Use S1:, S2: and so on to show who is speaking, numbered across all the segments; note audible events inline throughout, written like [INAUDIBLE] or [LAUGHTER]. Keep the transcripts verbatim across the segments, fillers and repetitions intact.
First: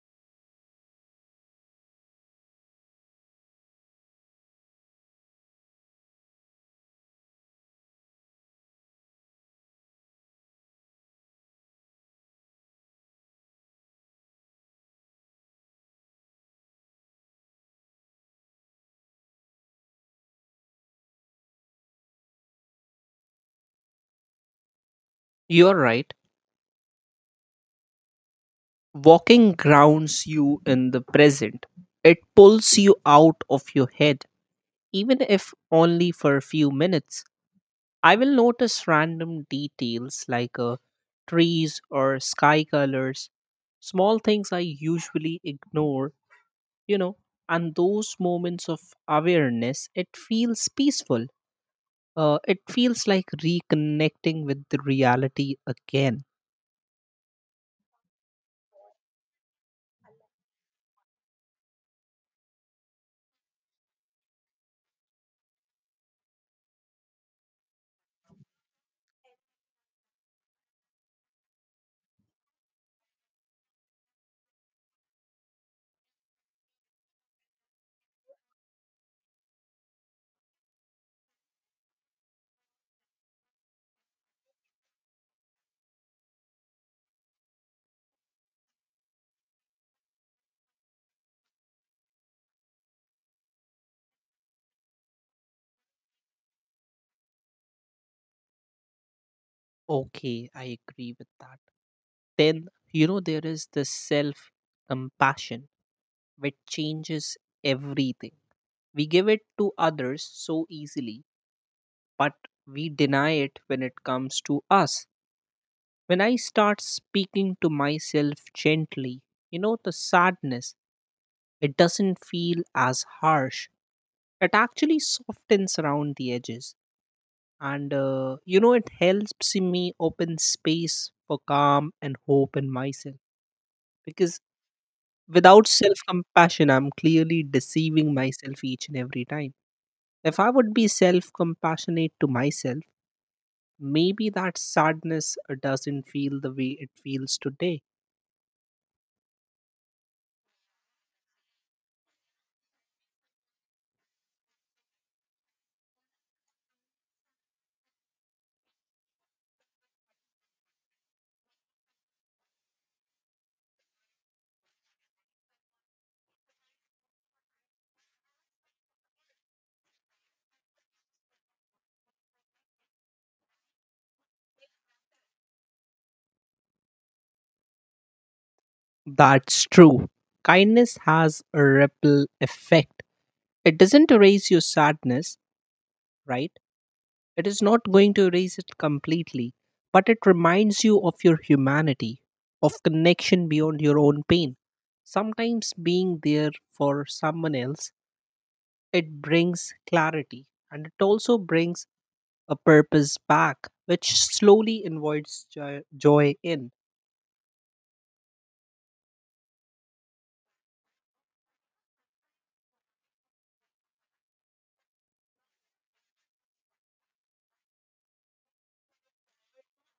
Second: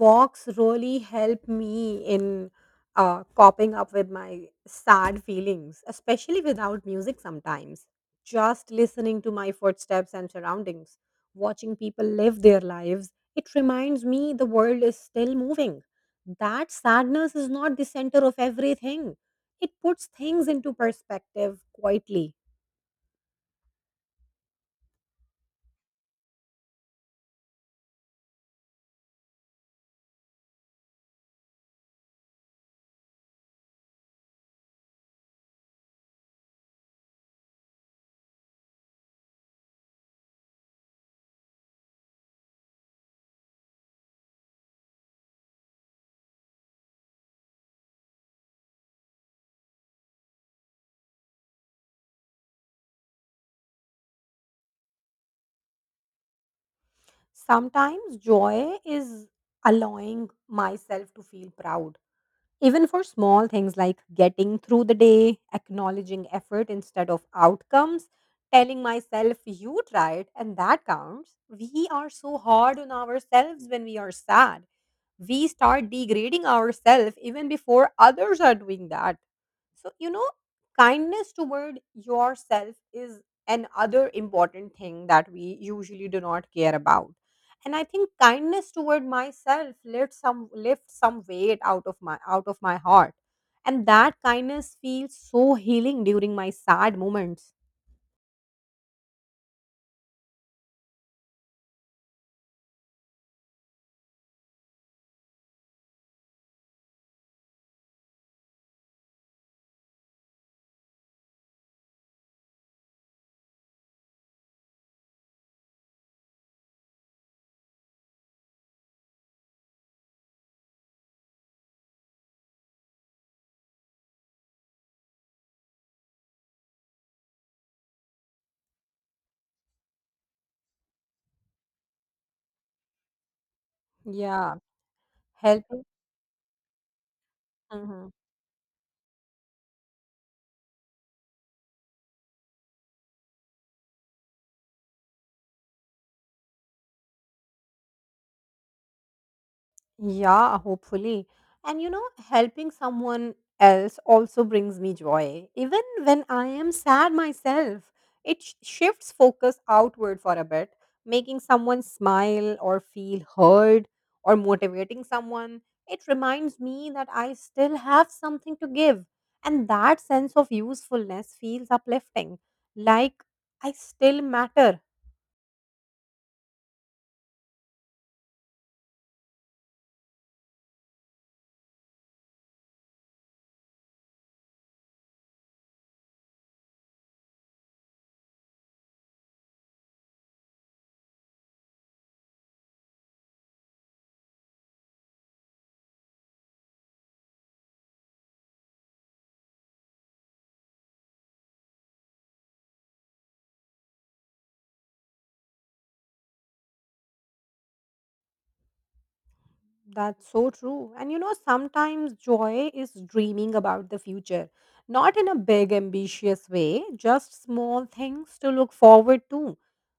S1: Walks really help me in uh, coping up with my sad feelings, especially without music sometimes. Just listening to my footsteps and surroundings, watching people live their lives, it reminds me the world is still moving. That sadness is not the center of everything. It puts things into perspective quietly.
S2: You're right. Walking grounds you in the present. It pulls you out of your head, even if only for a few minutes. I will notice random details like uh, trees or sky colors, small things I usually ignore, you know, and those moments of awareness, it feels peaceful. Uh, it feels like reconnecting with the reality again.
S1: Sometimes joy is allowing myself to feel proud even for small things like getting through the day, acknowledging effort instead of outcomes, telling myself, you tried, and that counts. We are so hard on ourselves when we are sad. We start degrading ourselves even before others are doing that. So, you know, kindness toward yourself is another important thing that we usually do not care about, and I think kindness toward myself lift some lift some weight out of my out of my heart, and that kindness feels so healing during my sad moments.
S2: Okay, I agree with that. Then, you know, there is this self compassion which changes everything. We give it to others so easily, but we deny it when it comes to us. When I start speaking to myself gently, you know, the sadness, it doesn't feel as harsh. It actually softens around the edges. And uh, you know, it helps me open space for calm and hope in myself, because
S1: Yeah,
S2: without
S1: helping.
S2: self compassion I'm clearly
S1: Mhm.
S2: deceiving myself each and every time. If I would be self compassionate to myself, maybe that sadness uh, doesn't feel the way it feels today.
S1: Yeah, hopefully. And you know, helping someone else also brings me joy. Even when I am sad myself, it sh- shifts focus outward for a bit, making someone smile or feel heard or motivating someone. It reminds me that I still have something to give. And that sense of usefulness feels uplifting, like I still matter.
S2: That's true. Kindness has a ripple effect. It doesn't erase your sadness, right? It is not going to erase it completely, but it reminds you of your humanity, of connection beyond your own pain. Sometimes being there for someone else, it brings clarity and it also brings a purpose back, which slowly invites jo- joy in.
S1: That's so true. And you know, sometimes joy is dreaming about the future, not in a big, ambitious way, just small things to look forward to,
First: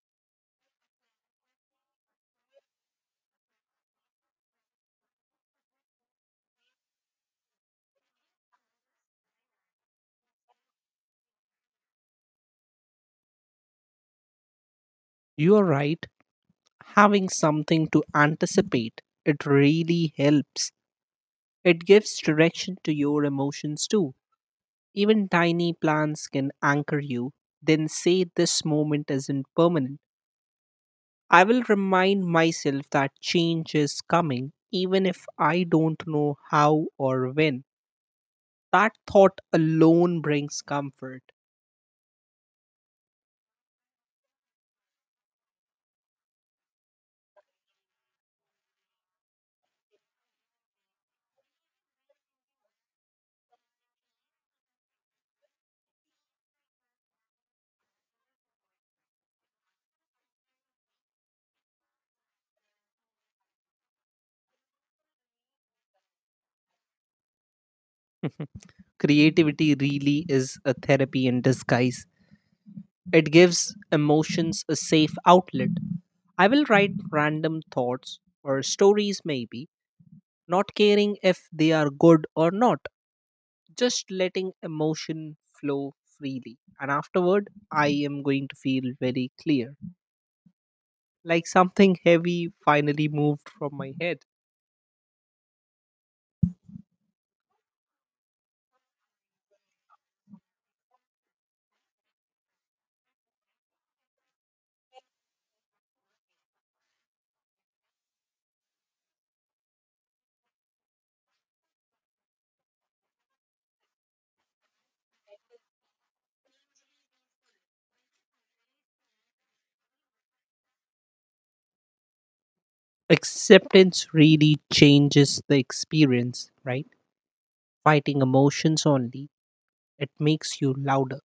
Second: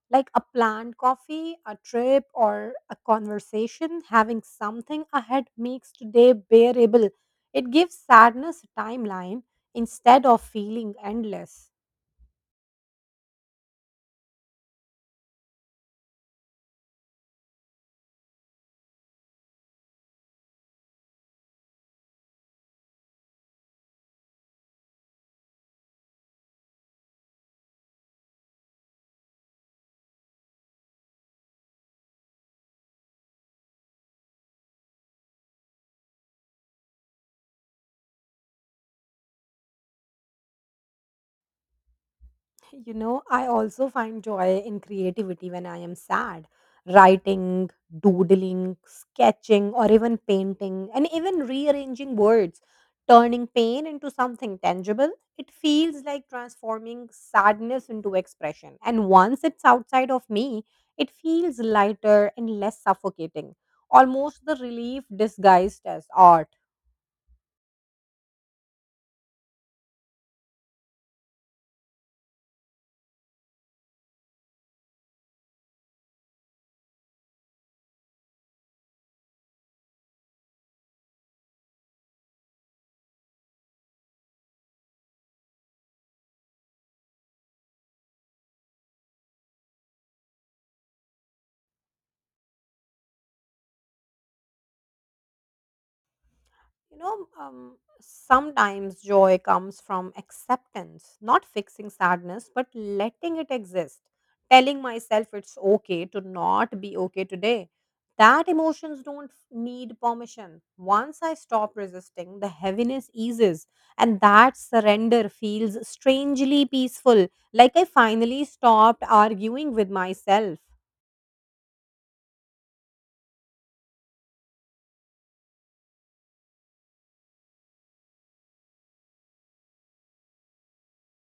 S1: like a planned coffee, a trip, or a conversation. Having something ahead makes today bearable. It gives sadness a timeline instead of feeling endless.
S2: You are right, having something to anticipate, it really helps. It gives direction to your emotions too. Even tiny plans can anchor you, then say this moment isn't permanent. I will remind myself that change is coming, even if I don't know how or when. That thought alone brings comfort.
S1: You know, I also find joy in creativity when I am sad. Writing, doodling, sketching, or even painting, and even rearranging words, turning pain into something tangible. It feels like transforming sadness into expression. And once it's outside of me, it feels lighter and less suffocating. Almost the relief disguised as art.
S2: [LAUGHS] Creativity really is a therapy in disguise. It gives emotions a safe outlet. I will write random thoughts or stories, maybe, not caring if they are good or not, just letting emotion flow freely. And afterward, I am going to feel very clear, like something heavy finally moved from my head.
S1: You know, um, sometimes joy comes from acceptance, not fixing sadness, but letting it exist. Telling myself it's okay to not be okay today. That emotions don't need permission. Once I stop resisting, the heaviness eases, and that surrender feels strangely peaceful, like I finally stopped arguing with myself.
S2: Acceptance really changes the experience, right? Fighting emotions only, it makes you louder.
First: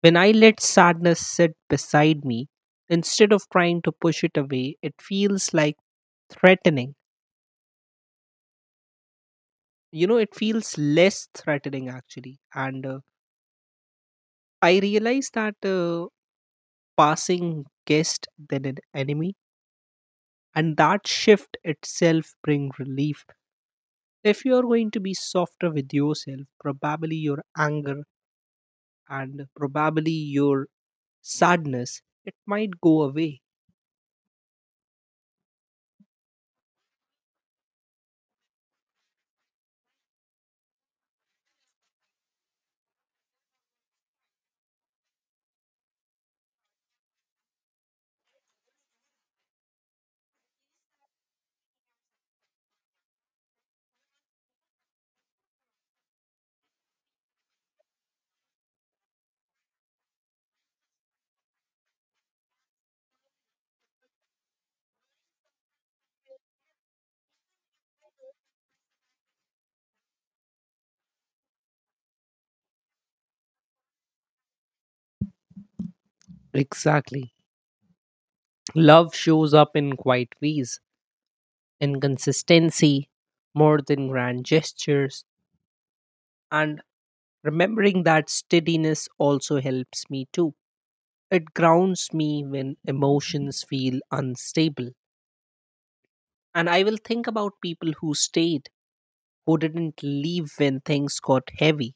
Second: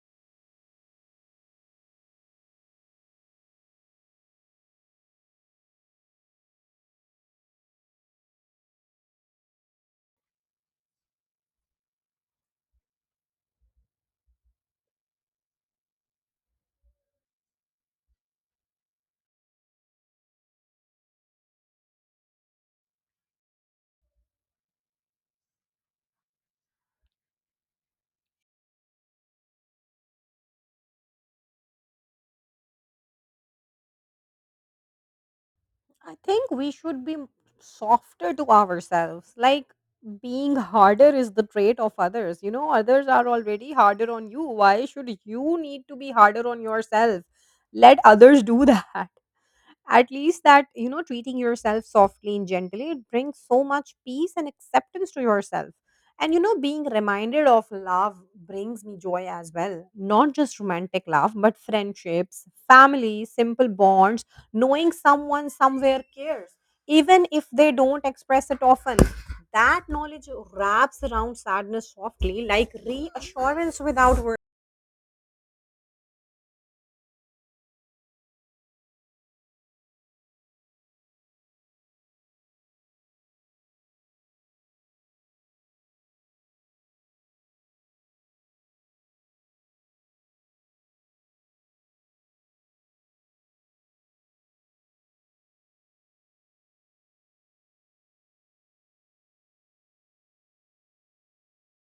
S2: When I let sadness sit beside me, instead of trying to push it away, it feels like threatening. You know, it feels less threatening actually. And uh, I realize that. Uh, passing guest than an enemy, and that shift itself bring relief. If you are going to be softer with yourself, probably your anger and probably your sadness, it might go away.
S1: I think we should be softer to ourselves. Like, being harder is the trait of others. You know, others are already harder on you. Why should you need to be harder on yourself? Let others do [LAUGHS] that. At least that, you know, treating yourself softly and gently, it brings so much peace and acceptance to yourself. And, you know, being reminded of love brings me joy as well. Not just romantic love, but friendships, family, simple bonds, knowing someone somewhere cares. Even if they don't express it often, that knowledge wraps around sadness softly, like reassurance without words.
S2: Exactly. Love shows up in quiet ways, in consistency, more than grand gestures. And remembering that steadiness also helps me too. It grounds me when emotions feel unstable. And I will think about people who stayed, who didn't leave when things got heavy.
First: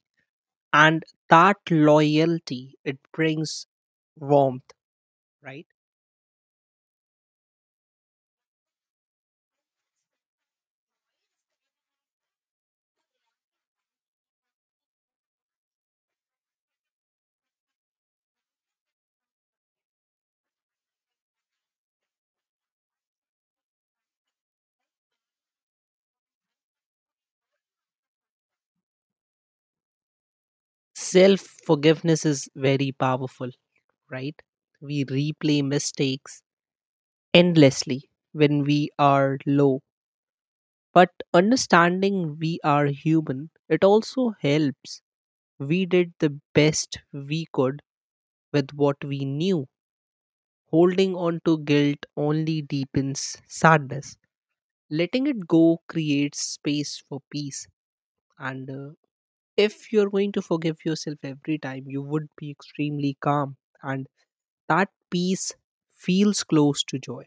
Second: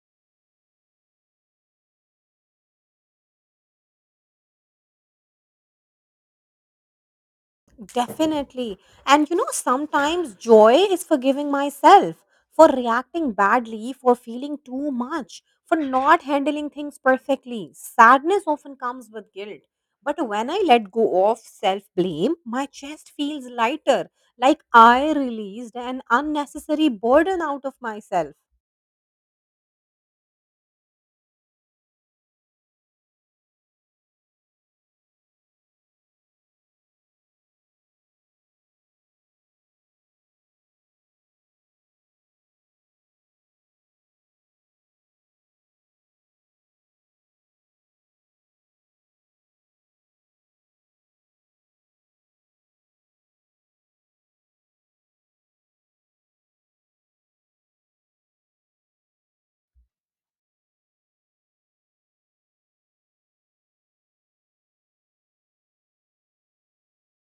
S2: And that loyalty, it brings warmth, right?
S1: Definitely. And you know, sometimes joy is forgiving myself for reacting badly, for feeling too much, for not handling things perfectly. Sadness often comes with guilt. But when I let go of self blame, my chest feels lighter, like I released an unnecessary burden out of myself.
S2: Self forgiveness is very powerful, right? We replay mistakes endlessly when we are low. But understanding we are human, it also helps. We did the best we could with what we knew. Holding on to guilt only deepens sadness. Letting it go creates space for peace. And uh, if you're going to forgive yourself every time, you would be extremely calm. And that peace feels close to joy.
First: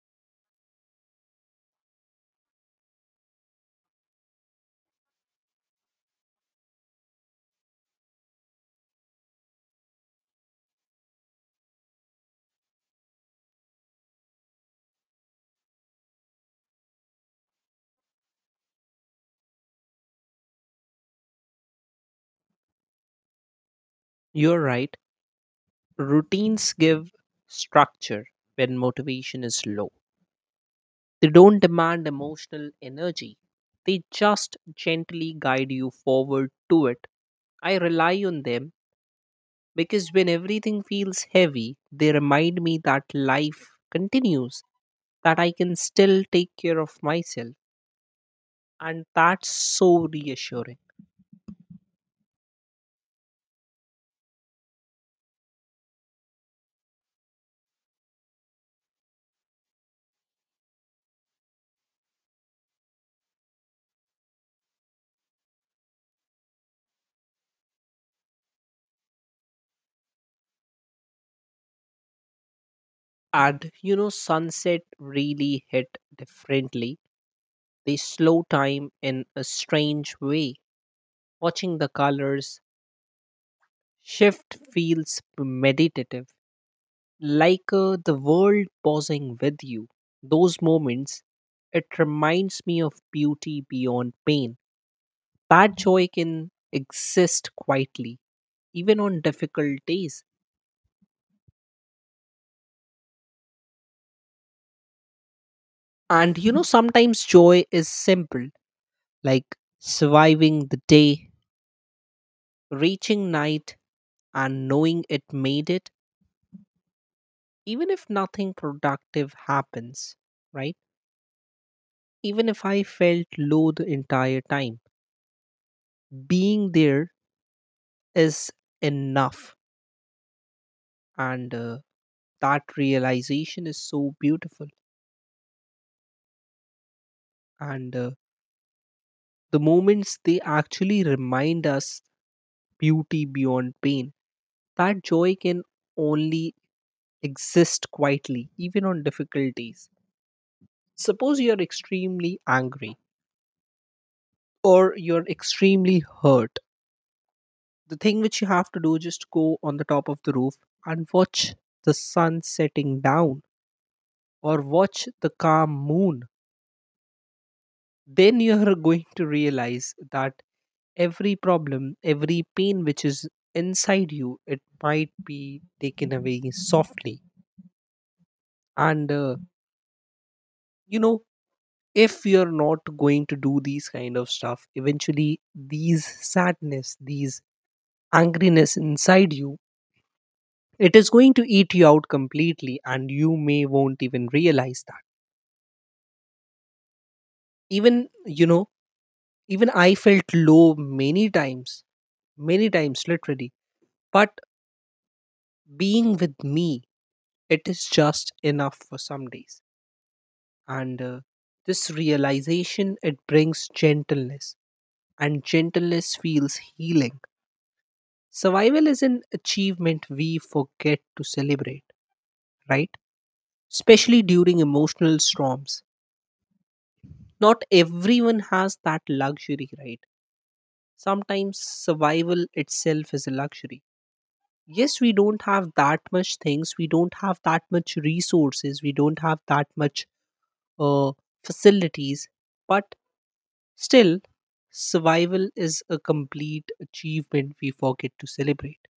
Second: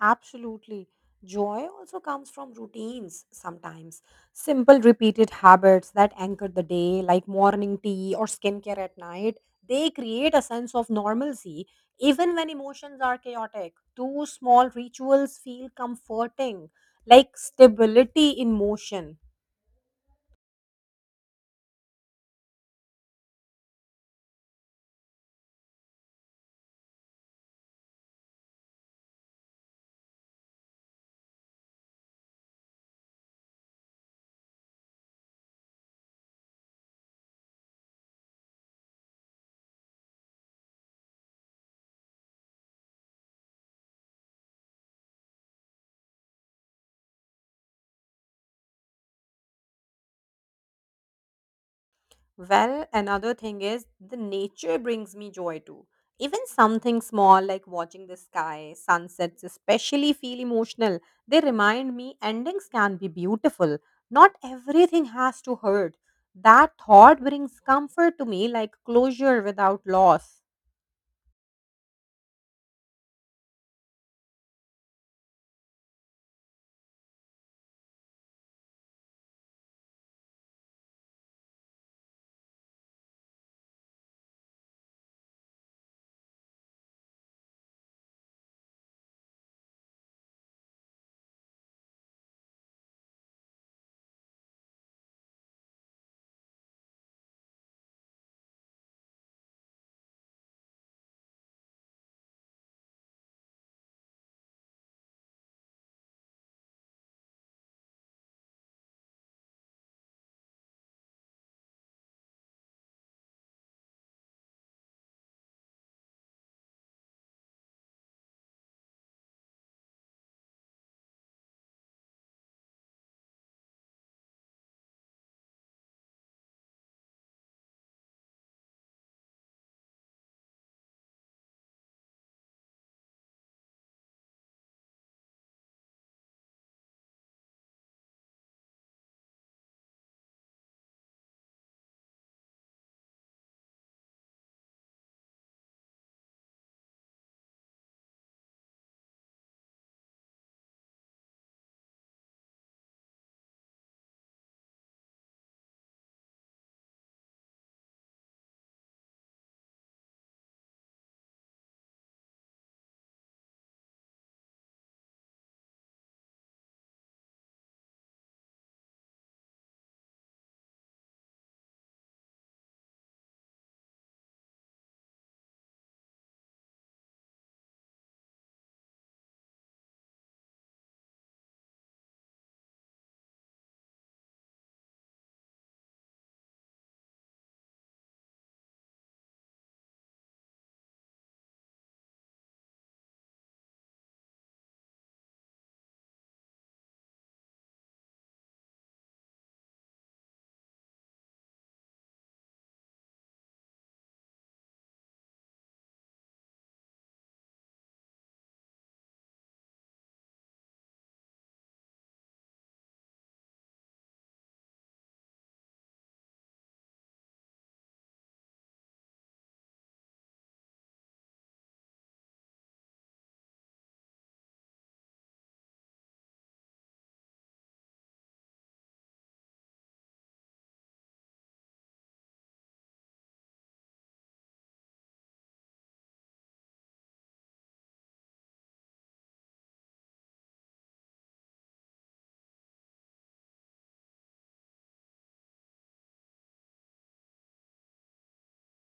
S1: Absolutely. Joy also comes from routines sometimes. Simple, repeated habits that anchor the day, like morning tea or skincare at night, they create a sense of normalcy even when emotions are chaotic. Two small rituals feel comforting, like stability in motion.
S2: You're right. Routines give structure when motivation is low. They don't demand emotional energy, they just gently guide you forward to it. I rely on them because when everything feels heavy, they remind me that life continues, that I can still take care of myself, and that's so reassuring.
S1: Well, another thing is the nature brings me joy too. Even something small like watching the sky, sunsets especially feel emotional. They remind me endings can be beautiful. Not everything has to hurt. That thought brings comfort to me like closure without loss.
S2: And you know, sunset really hit differently. They slow time in a strange way. Watching the colors shift feels meditative, like uh, the world pausing with you. Those moments, it reminds me of beauty beyond pain. That joy can exist quietly, even on difficult days. And you know, sometimes joy is simple, like surviving the day, reaching night, and knowing it made it, even if nothing productive happens, right? Even if I felt low the entire time. Being there is enough, and uh, that realization is so beautiful. And uh, the moments they actually remind us beauty beyond pain. That joy can only exist quietly, even on difficult days. Suppose you're extremely angry or you're extremely hurt. The thing which you have to do, just go on the top of the roof and watch the sun setting down or watch the calm moon, then you are going to realize that every problem, every pain which is inside you, it might be taken away softly. And uh, you know, if you're not going to do these kind of stuff, eventually these sadness, these angriness inside you, it is going to eat you out completely, and you may won't even realize that. Even you know, even I felt low many times, many times literally, but being with me, it is just enough for some days. And uh, this realization, it brings gentleness, and gentleness feels healing. Survival is an achievement we forget to celebrate, right? Especially during emotional storms. Not everyone has that luxury, right? Sometimes survival itself is a luxury. Yes, we don't have that much things, we don't have that much resources, we don't have that much uh, facilities, but still, survival is a complete achievement we forget to celebrate,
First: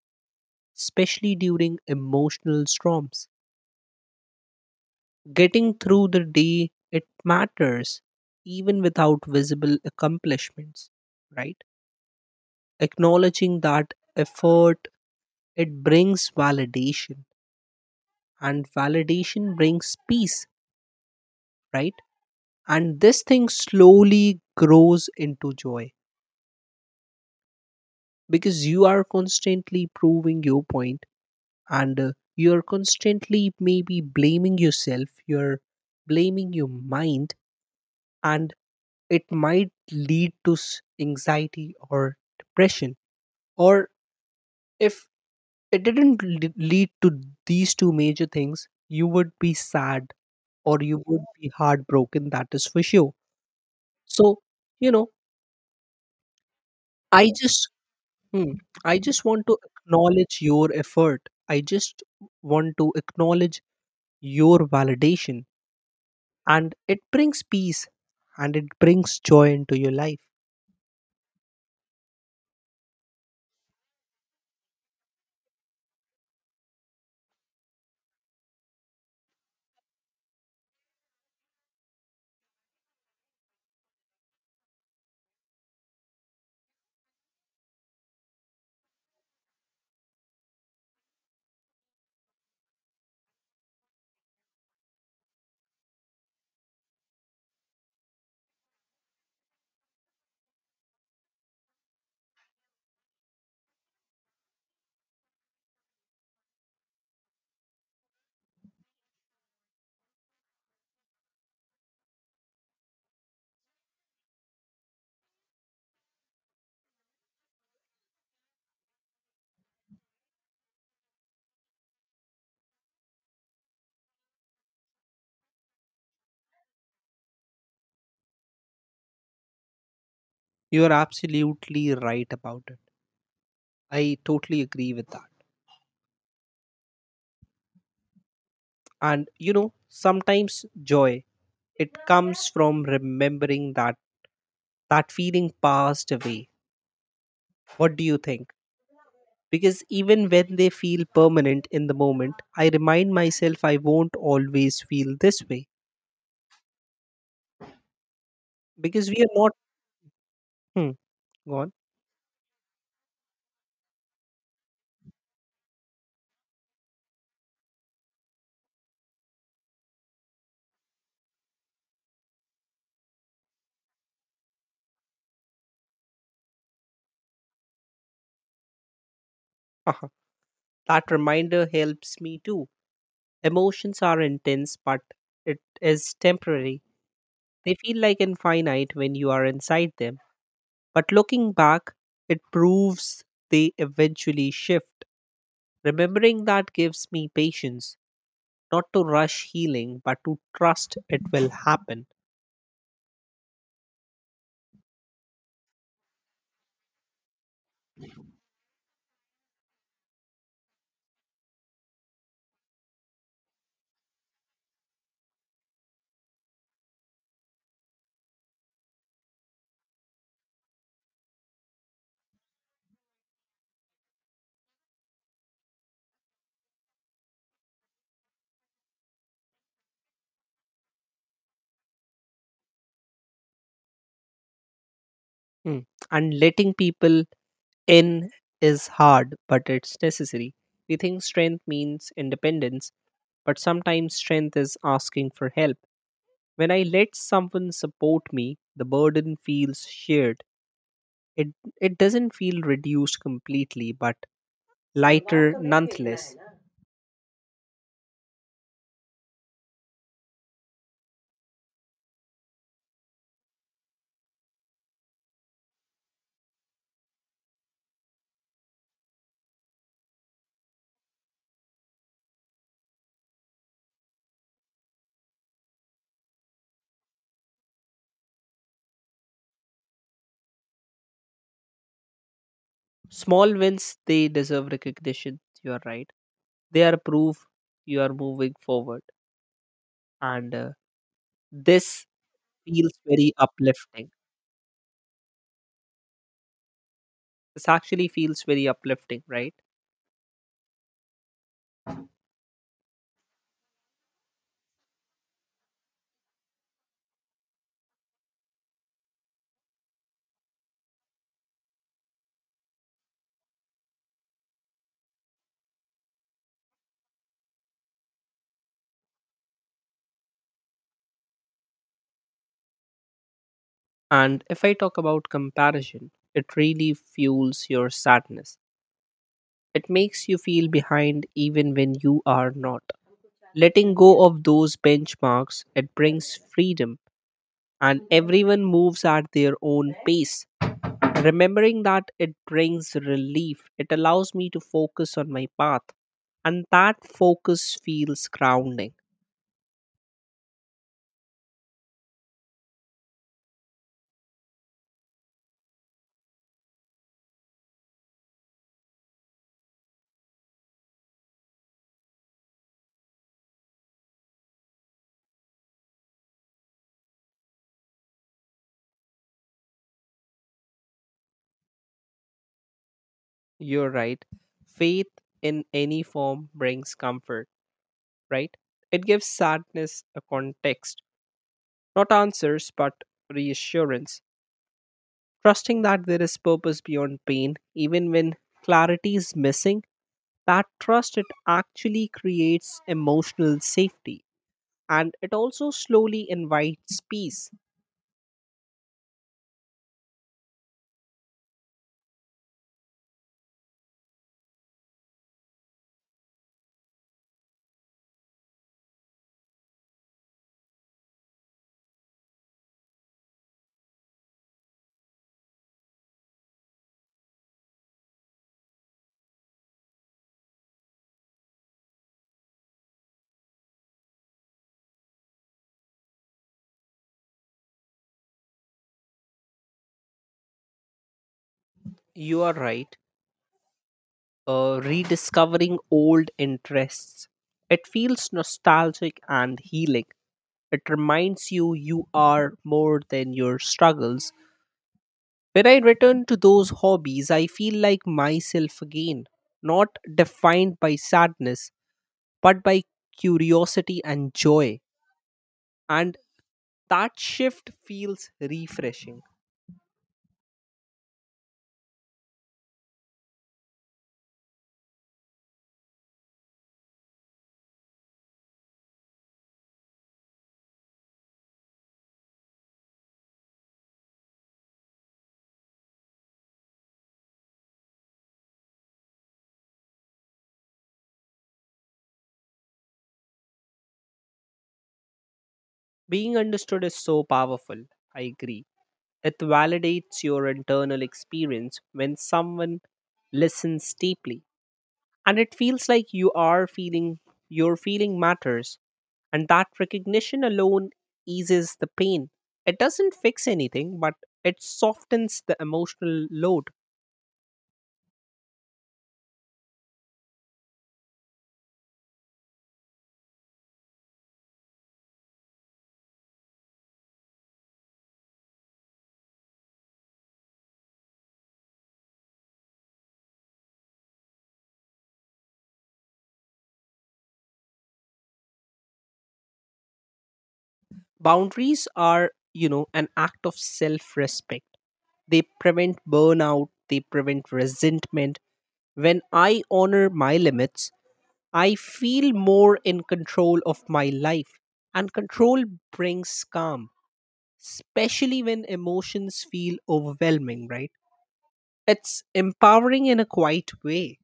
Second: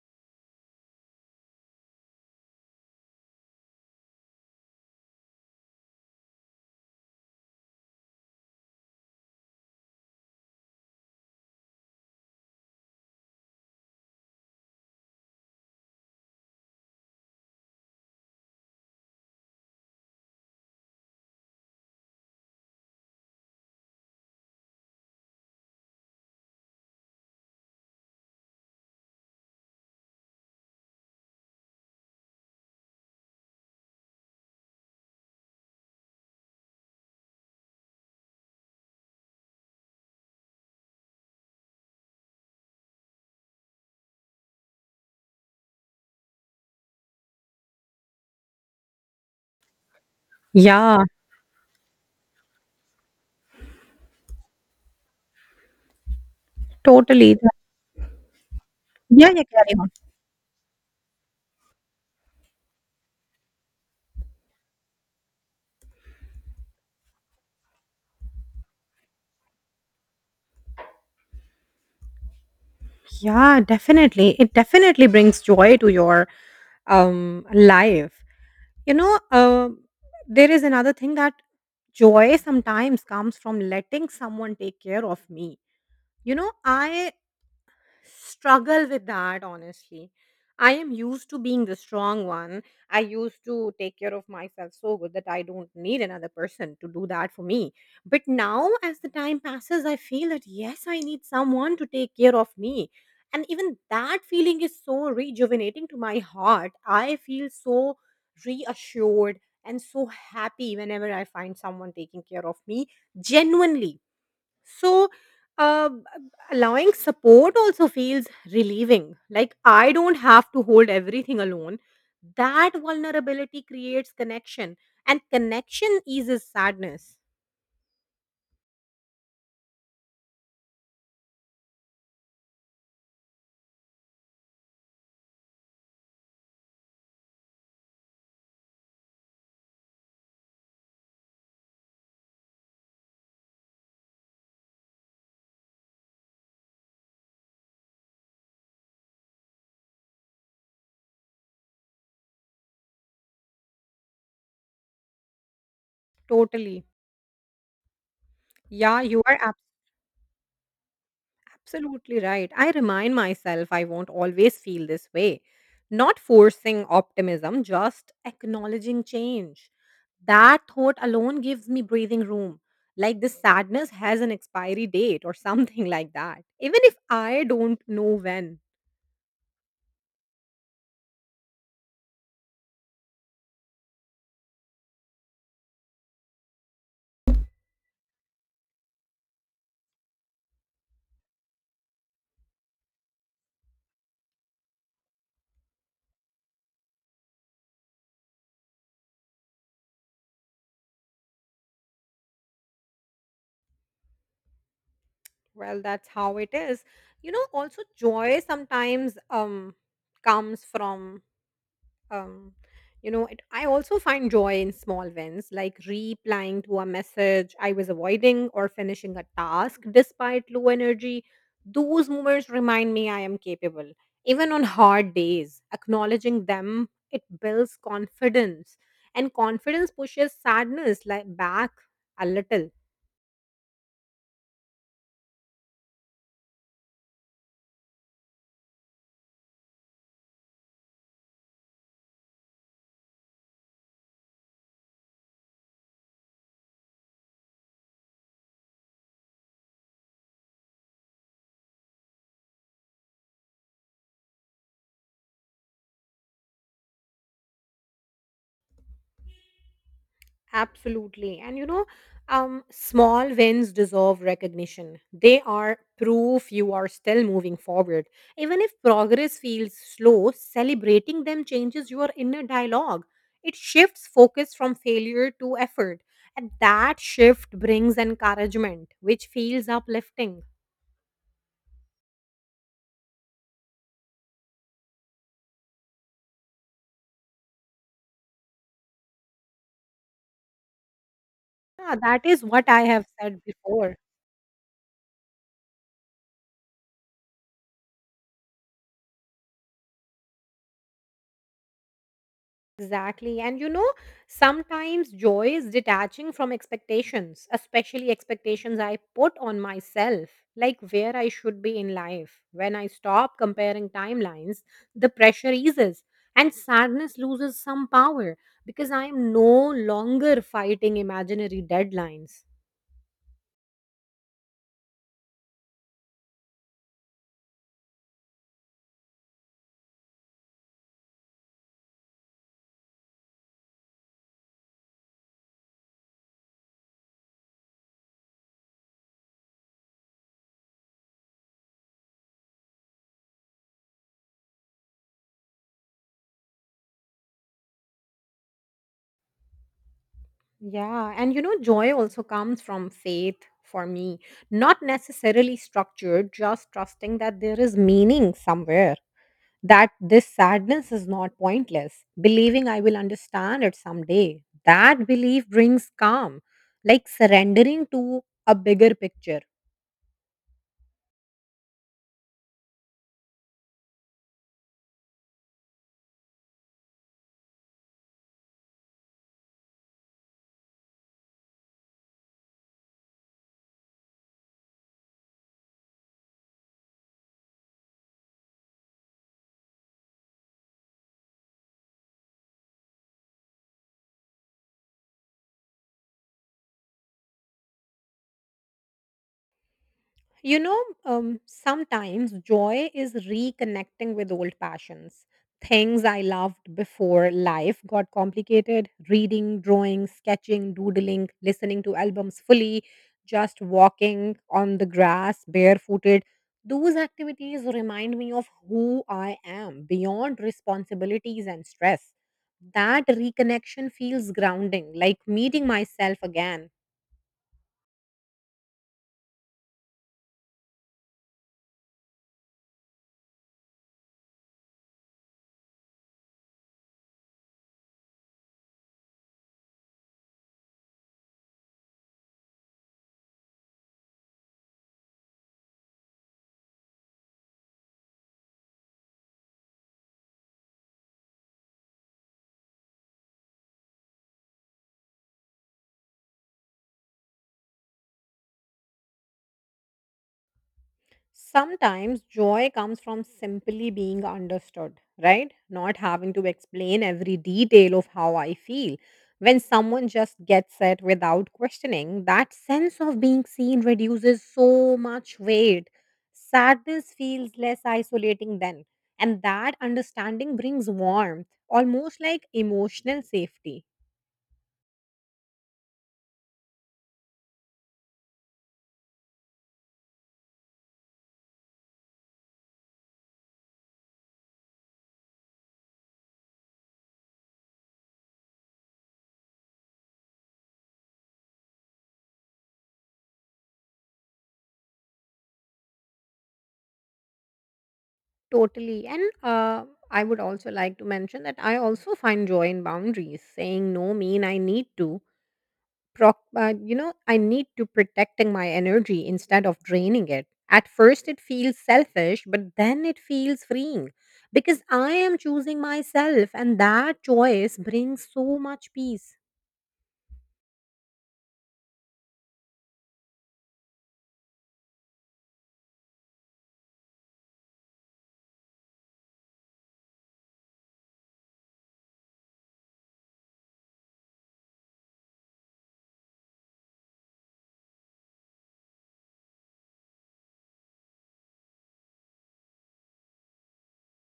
S2: especially during emotional storms. Getting through the day, it matters, even without visible accomplishments, right? Acknowledging that effort, it brings validation, and validation brings peace, right? And this thing slowly grows into joy. Because you are constantly proving your point, and uh, you are constantly maybe blaming yourself, you're blaming your mind, and it might lead to s- anxiety or depression, or if it didn't l- lead to these two major things, you would be sad or
S1: Yeah,
S2: you would be heartbroken, that is for sure. So, you know, I
S1: totally.
S2: just Hmm. I just
S1: Yeah,
S2: want
S1: yeah,
S2: to
S1: carry on.
S2: acknowledge your effort. I just want to acknowledge your validation. And it brings peace and it brings joy into your life.
S1: Yeah, definitely. It definitely brings joy to your um life. You know, uh, there is another thing that joy sometimes comes from letting someone take care of me. You know, I struggle with that honestly. I am used to being the strong one. I used to take care of myself so good that I don't need another person to do that for me. But now as the time passes I feel that yes, I need someone to take care of me, and even that feeling is so rejuvenating to my heart. I feel so reassured and so happy whenever I find someone taking care of me genuinely. So, uh, allowing support also feels relieving. Like, I don't have to hold everything alone. That vulnerability creates connection, and connection eases sadness.
S2: You are absolutely right about it. I totally agree with that. And you know, sometimes joy, it comes from remembering that that feeling passed away. What do you think? Because even when they feel permanent in the moment, I remind myself I won't always feel this way,
S1: Totally. Yeah,
S2: because we
S1: you
S2: are not
S1: are
S2: hmm, go on.
S1: Absolutely right. I remind myself I won't always feel this way. Not forcing optimism, just acknowledging change. That thought alone gives me breathing room. Like this sadness has an expiry date or [LAUGHS] something like that. Even if I don't know when.
S2: Uh-huh. That reminder helps me too. Emotions are intense, but it is temporary. They feel like infinite when you are inside them, but looking back, it proves they eventually shift. Remembering that gives me patience, not to rush healing but to trust it will happen.
S1: Well, that's how it is. You know, also joy sometimes um comes from um you know it, I also find joy in small wins like replying to a message I was avoiding or finishing a task despite low energy. Those moments remind me I am capable. Even on hard days acknowledging them, it builds confidence, and confidence pushes sadness like back a little.
S2: Mm. And letting people in is hard, but it's necessary. We think strength means independence, but sometimes strength is asking for help. When I let someone support me, the burden feels shared. It it doesn't feel reduced completely, but lighter nonetheless.
S1: Absolutely. And you know, um, small wins deserve recognition. They are proof you are still moving forward. Even if progress feels slow, celebrating them changes your inner dialogue. It shifts focus from failure to effort. And that shift brings encouragement, which feels uplifting.
S2: Small wins, they deserve recognition. You are right. They are proof you are moving forward, and uh,
S1: Yeah,
S2: this
S1: that is what I
S2: feels
S1: have
S2: very
S1: said before.
S2: uplifting. This actually feels very uplifting, right?
S1: Exactly. And you know, sometimes joy is detaching from expectations, especially expectations I put on myself, like where I should be in life. When I stop comparing timelines, the pressure eases and sadness loses some power because I am no longer fighting imaginary deadlines.
S2: And if I talk about comparison, it really fuels your sadness. It makes you feel behind even when you are not. Letting go of those benchmarks, it brings freedom, and everyone moves at their own pace. Remembering that, it brings relief, it allows me to focus on my path, and that focus feels grounding.
S1: Yeah. And you know, joy also comes from faith for me, not necessarily structured, just trusting that there is meaning somewhere, that this sadness is not pointless, believing I will understand it someday. That belief brings calm, like surrendering to a bigger picture.
S2: You're right. Faith in any form brings comfort, right? It gives sadness a context, not answers, but reassurance. Trusting that there is purpose beyond pain, even when clarity is missing, that trust, it actually creates emotional safety, and it also slowly invites peace.
S1: You know, um, sometimes joy is reconnecting with old passions. Things I loved before life got complicated: reading, drawing, sketching, doodling, listening to albums fully, just walking on the grass barefooted. Those activities remind me of who I am beyond responsibilities and stress. That reconnection feels grounding, like meeting myself again.
S2: You are right, uh, rediscovering old interests. It feels nostalgic and healing. It reminds you you are more than your struggles. When I return to those hobbies, I feel like myself again, not defined by sadness, but by curiosity and joy. And that shift feels refreshing.
S1: Sometimes joy comes from simply being understood, right? Not having to explain every detail of how I feel. When someone just gets it without questioning, that sense of being seen reduces so much weight. Sadness feels less isolating then. And that understanding brings warmth, almost like emotional safety.
S2: Being understood is so powerful. I agree. It validates your internal experience when someone listens deeply. And it feels like you are feeling your feeling matters. And that recognition alone eases the pain. It doesn't fix anything, but it softens the emotional load.
S1: Totally. And uh, I would also like to mention that I also find joy in boundaries. Saying no mean I need to proc- uh, you know, I need to protecting my energy instead of draining it. At first it feels selfish, but then it feels freeing, because I am choosing myself, and that choice brings so much peace.
S2: Boundaries are, you know, an act of self respect. They prevent burnout, they prevent resentment. When I honor my limits, I feel more in control of my life, and control brings calm, especially when emotions feel overwhelming, right? It's empowering in a quiet way.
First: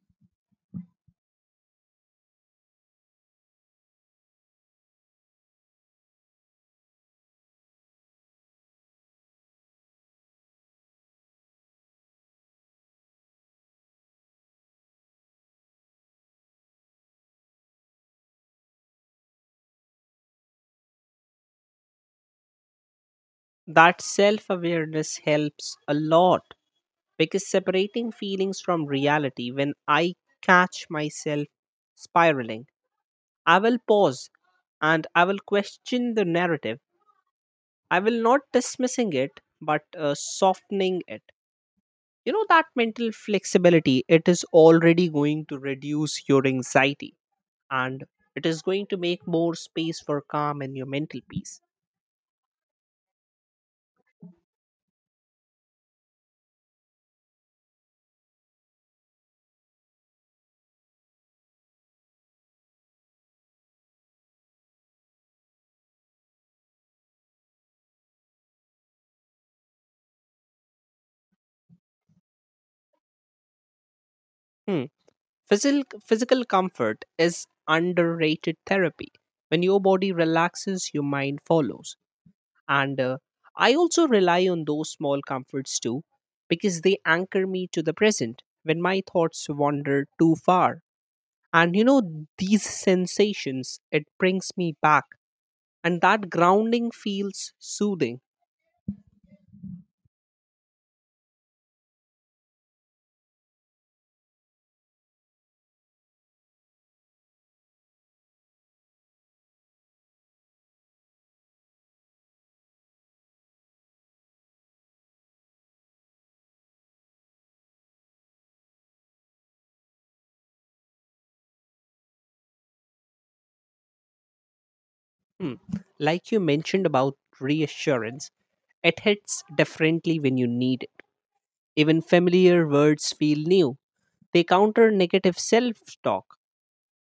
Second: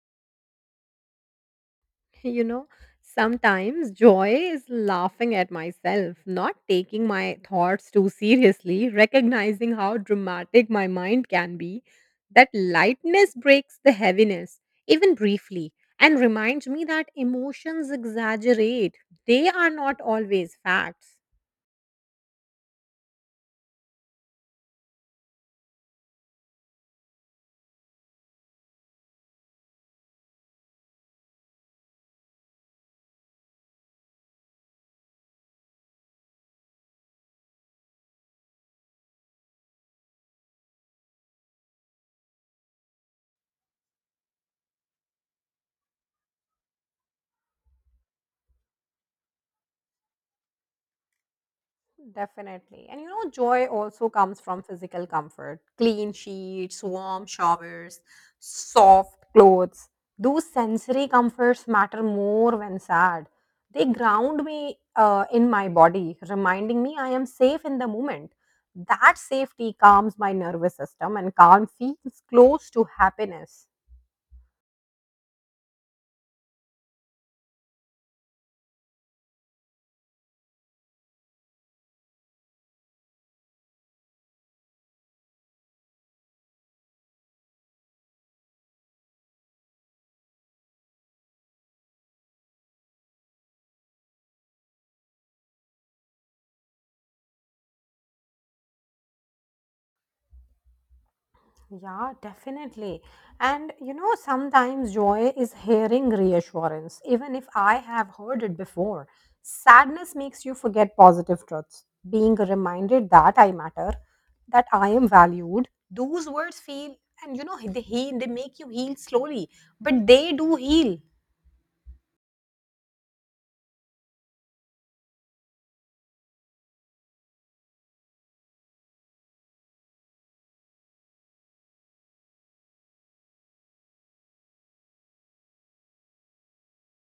S1: [LAUGHS] You know, sometimes joy is laughing at myself, not taking my thoughts too seriously, recognizing how dramatic my mind can be. That lightness breaks the heaviness, even briefly, and reminds me that emotions exaggerate. They are not always facts.
S2: That self awareness helps a lot, because separating feelings from reality, when I catch myself spiraling, I will pause and I will question the narrative. I will not dismissing it, but uh, softening it. You know, that mental flexibility, it is already going to reduce your anxiety, and it is going to make more space for calm and your mental peace.
S1: Definitely. And you know, joy also comes from physical comfort: clean sheets, warm showers, soft clothes. Those sensory comforts matter more when sad. They ground me uh, in my body, reminding me I am safe in the moment. That safety calms my nervous system, and calm feels close to happiness.
S2: Hmm. physical physical comfort is underrated therapy. When your body relaxes, your mind follows. And uh, I also rely on those small comforts too, because they anchor me to the present when my thoughts wander too far. And you know, these sensations, it brings me back, and that grounding feels soothing.
S1: Yeah, definitely. And you know, sometimes joy is hearing reassurance, even if I have heard it before. Sadness makes you forget positive truths. Being reminded that I matter, that I am valued, those words feel, and you know, they heal, they make you heal slowly, but they do heal.
S2: Hmm. Like you mentioned about reassurance, it hits differently when you need it. Even familiar words feel new. They counter negative self talk,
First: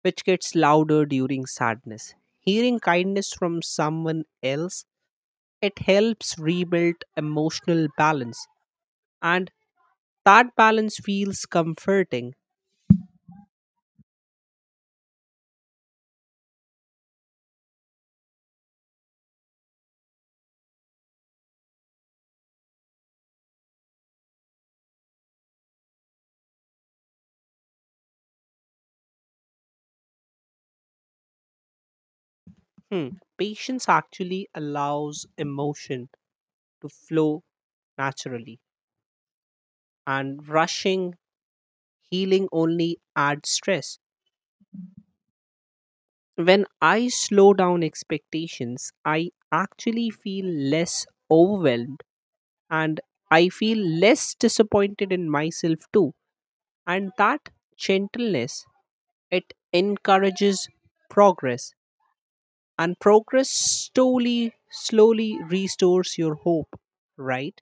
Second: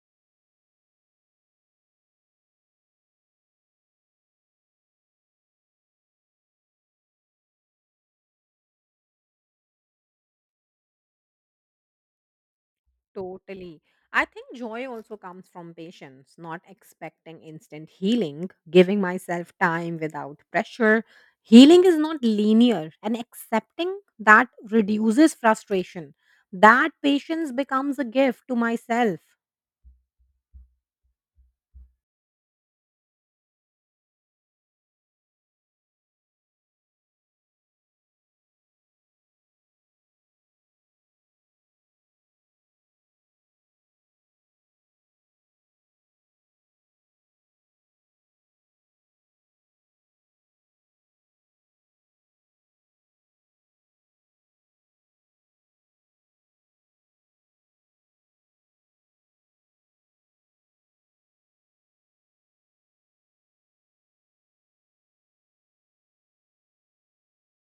S2: which gets louder during sadness. Hearing kindness from someone else, it helps rebuild emotional balance, and that balance feels comforting.
S1: Totally. I think joy also comes from patience, not expecting instant healing, giving myself time without pressure. Healing is not linear, and accepting that reduces frustration. That patience becomes a gift to myself.
S2: Hmm. Patience actually allows emotion to flow naturally. And rushing healing only adds stress. When I slow down expectations, I actually feel less overwhelmed, and I feel less disappointed in myself too. And that gentleness, it encourages progress. And progress slowly, slowly restores your hope, right?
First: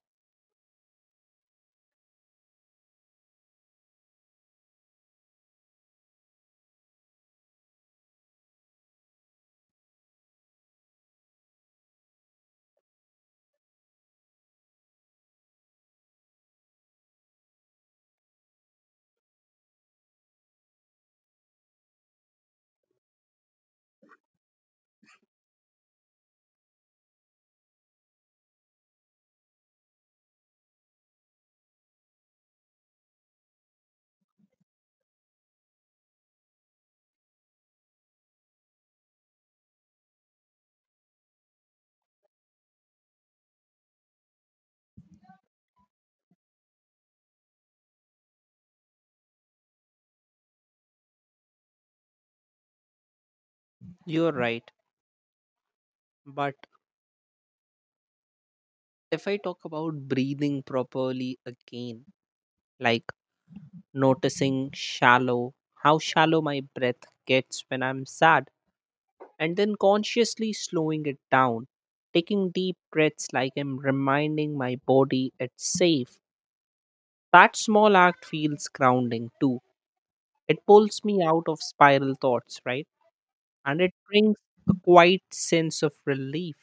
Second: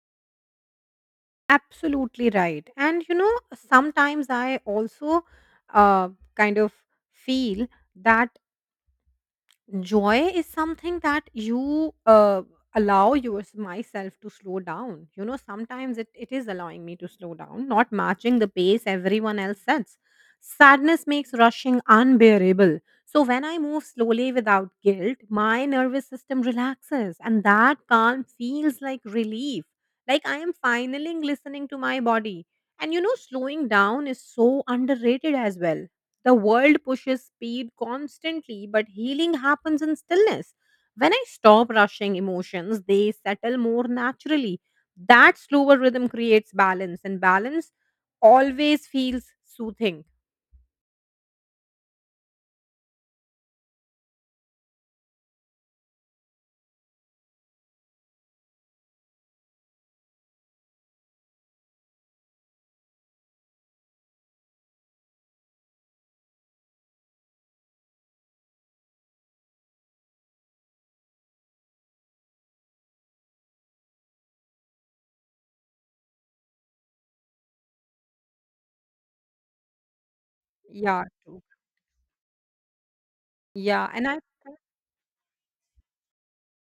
S1: Absolutely right. And you know, sometimes I also uh, kind of feel that joy is something that you uh, allow yours myself to slow down. You know, sometimes it, it is allowing me to slow down, not matching the pace everyone else sets. Sadness makes rushing unbearable. So when I move slowly without guilt, my nervous system relaxes, and that calm feels like relief. Like I am finally listening to my body. And you know, slowing down is so underrated as well. The world pushes speed constantly, but healing happens in stillness. When I stop rushing emotions, they settle more naturally. That slower rhythm creates balance, and balance always feels soothing.
S2: You're right. But if I talk about breathing properly again, like noticing shallow how shallow my breath gets when I'm sad, and then consciously slowing it down, taking deep breaths like I'm reminding my body it's safe. That small act feels grounding too. It pulls
S1: Yeah,
S2: me
S1: true.
S2: out of spiral thoughts, right? And
S1: Yeah,
S2: it
S1: and
S2: brings a quiet sense of relief.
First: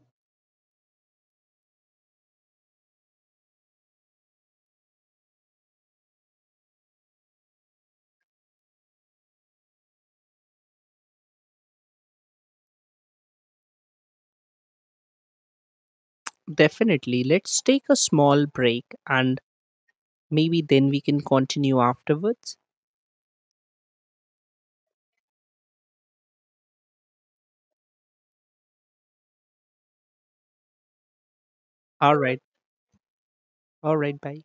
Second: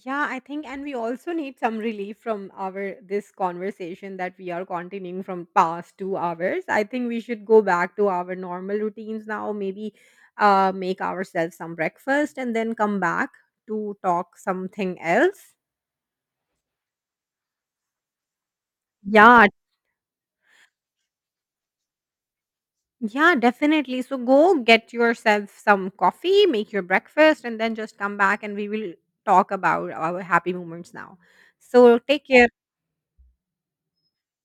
S1: yeah, I think, and we also need some relief from our this conversation that we are continuing from past two hours. I think we should go back to our normal routines now. Maybe uh, make ourselves some breakfast and then come back to talk something else.
S2: Definitely. Let's take a small break and
S1: Yeah,
S2: maybe then we can continue afterwards.
S1: yeah, definitely. So go get yourself some coffee, make your breakfast, and then just come back and we will talk about our happy moments now. So
S2: All
S1: take
S2: right.
S1: care.
S2: All right. Bye.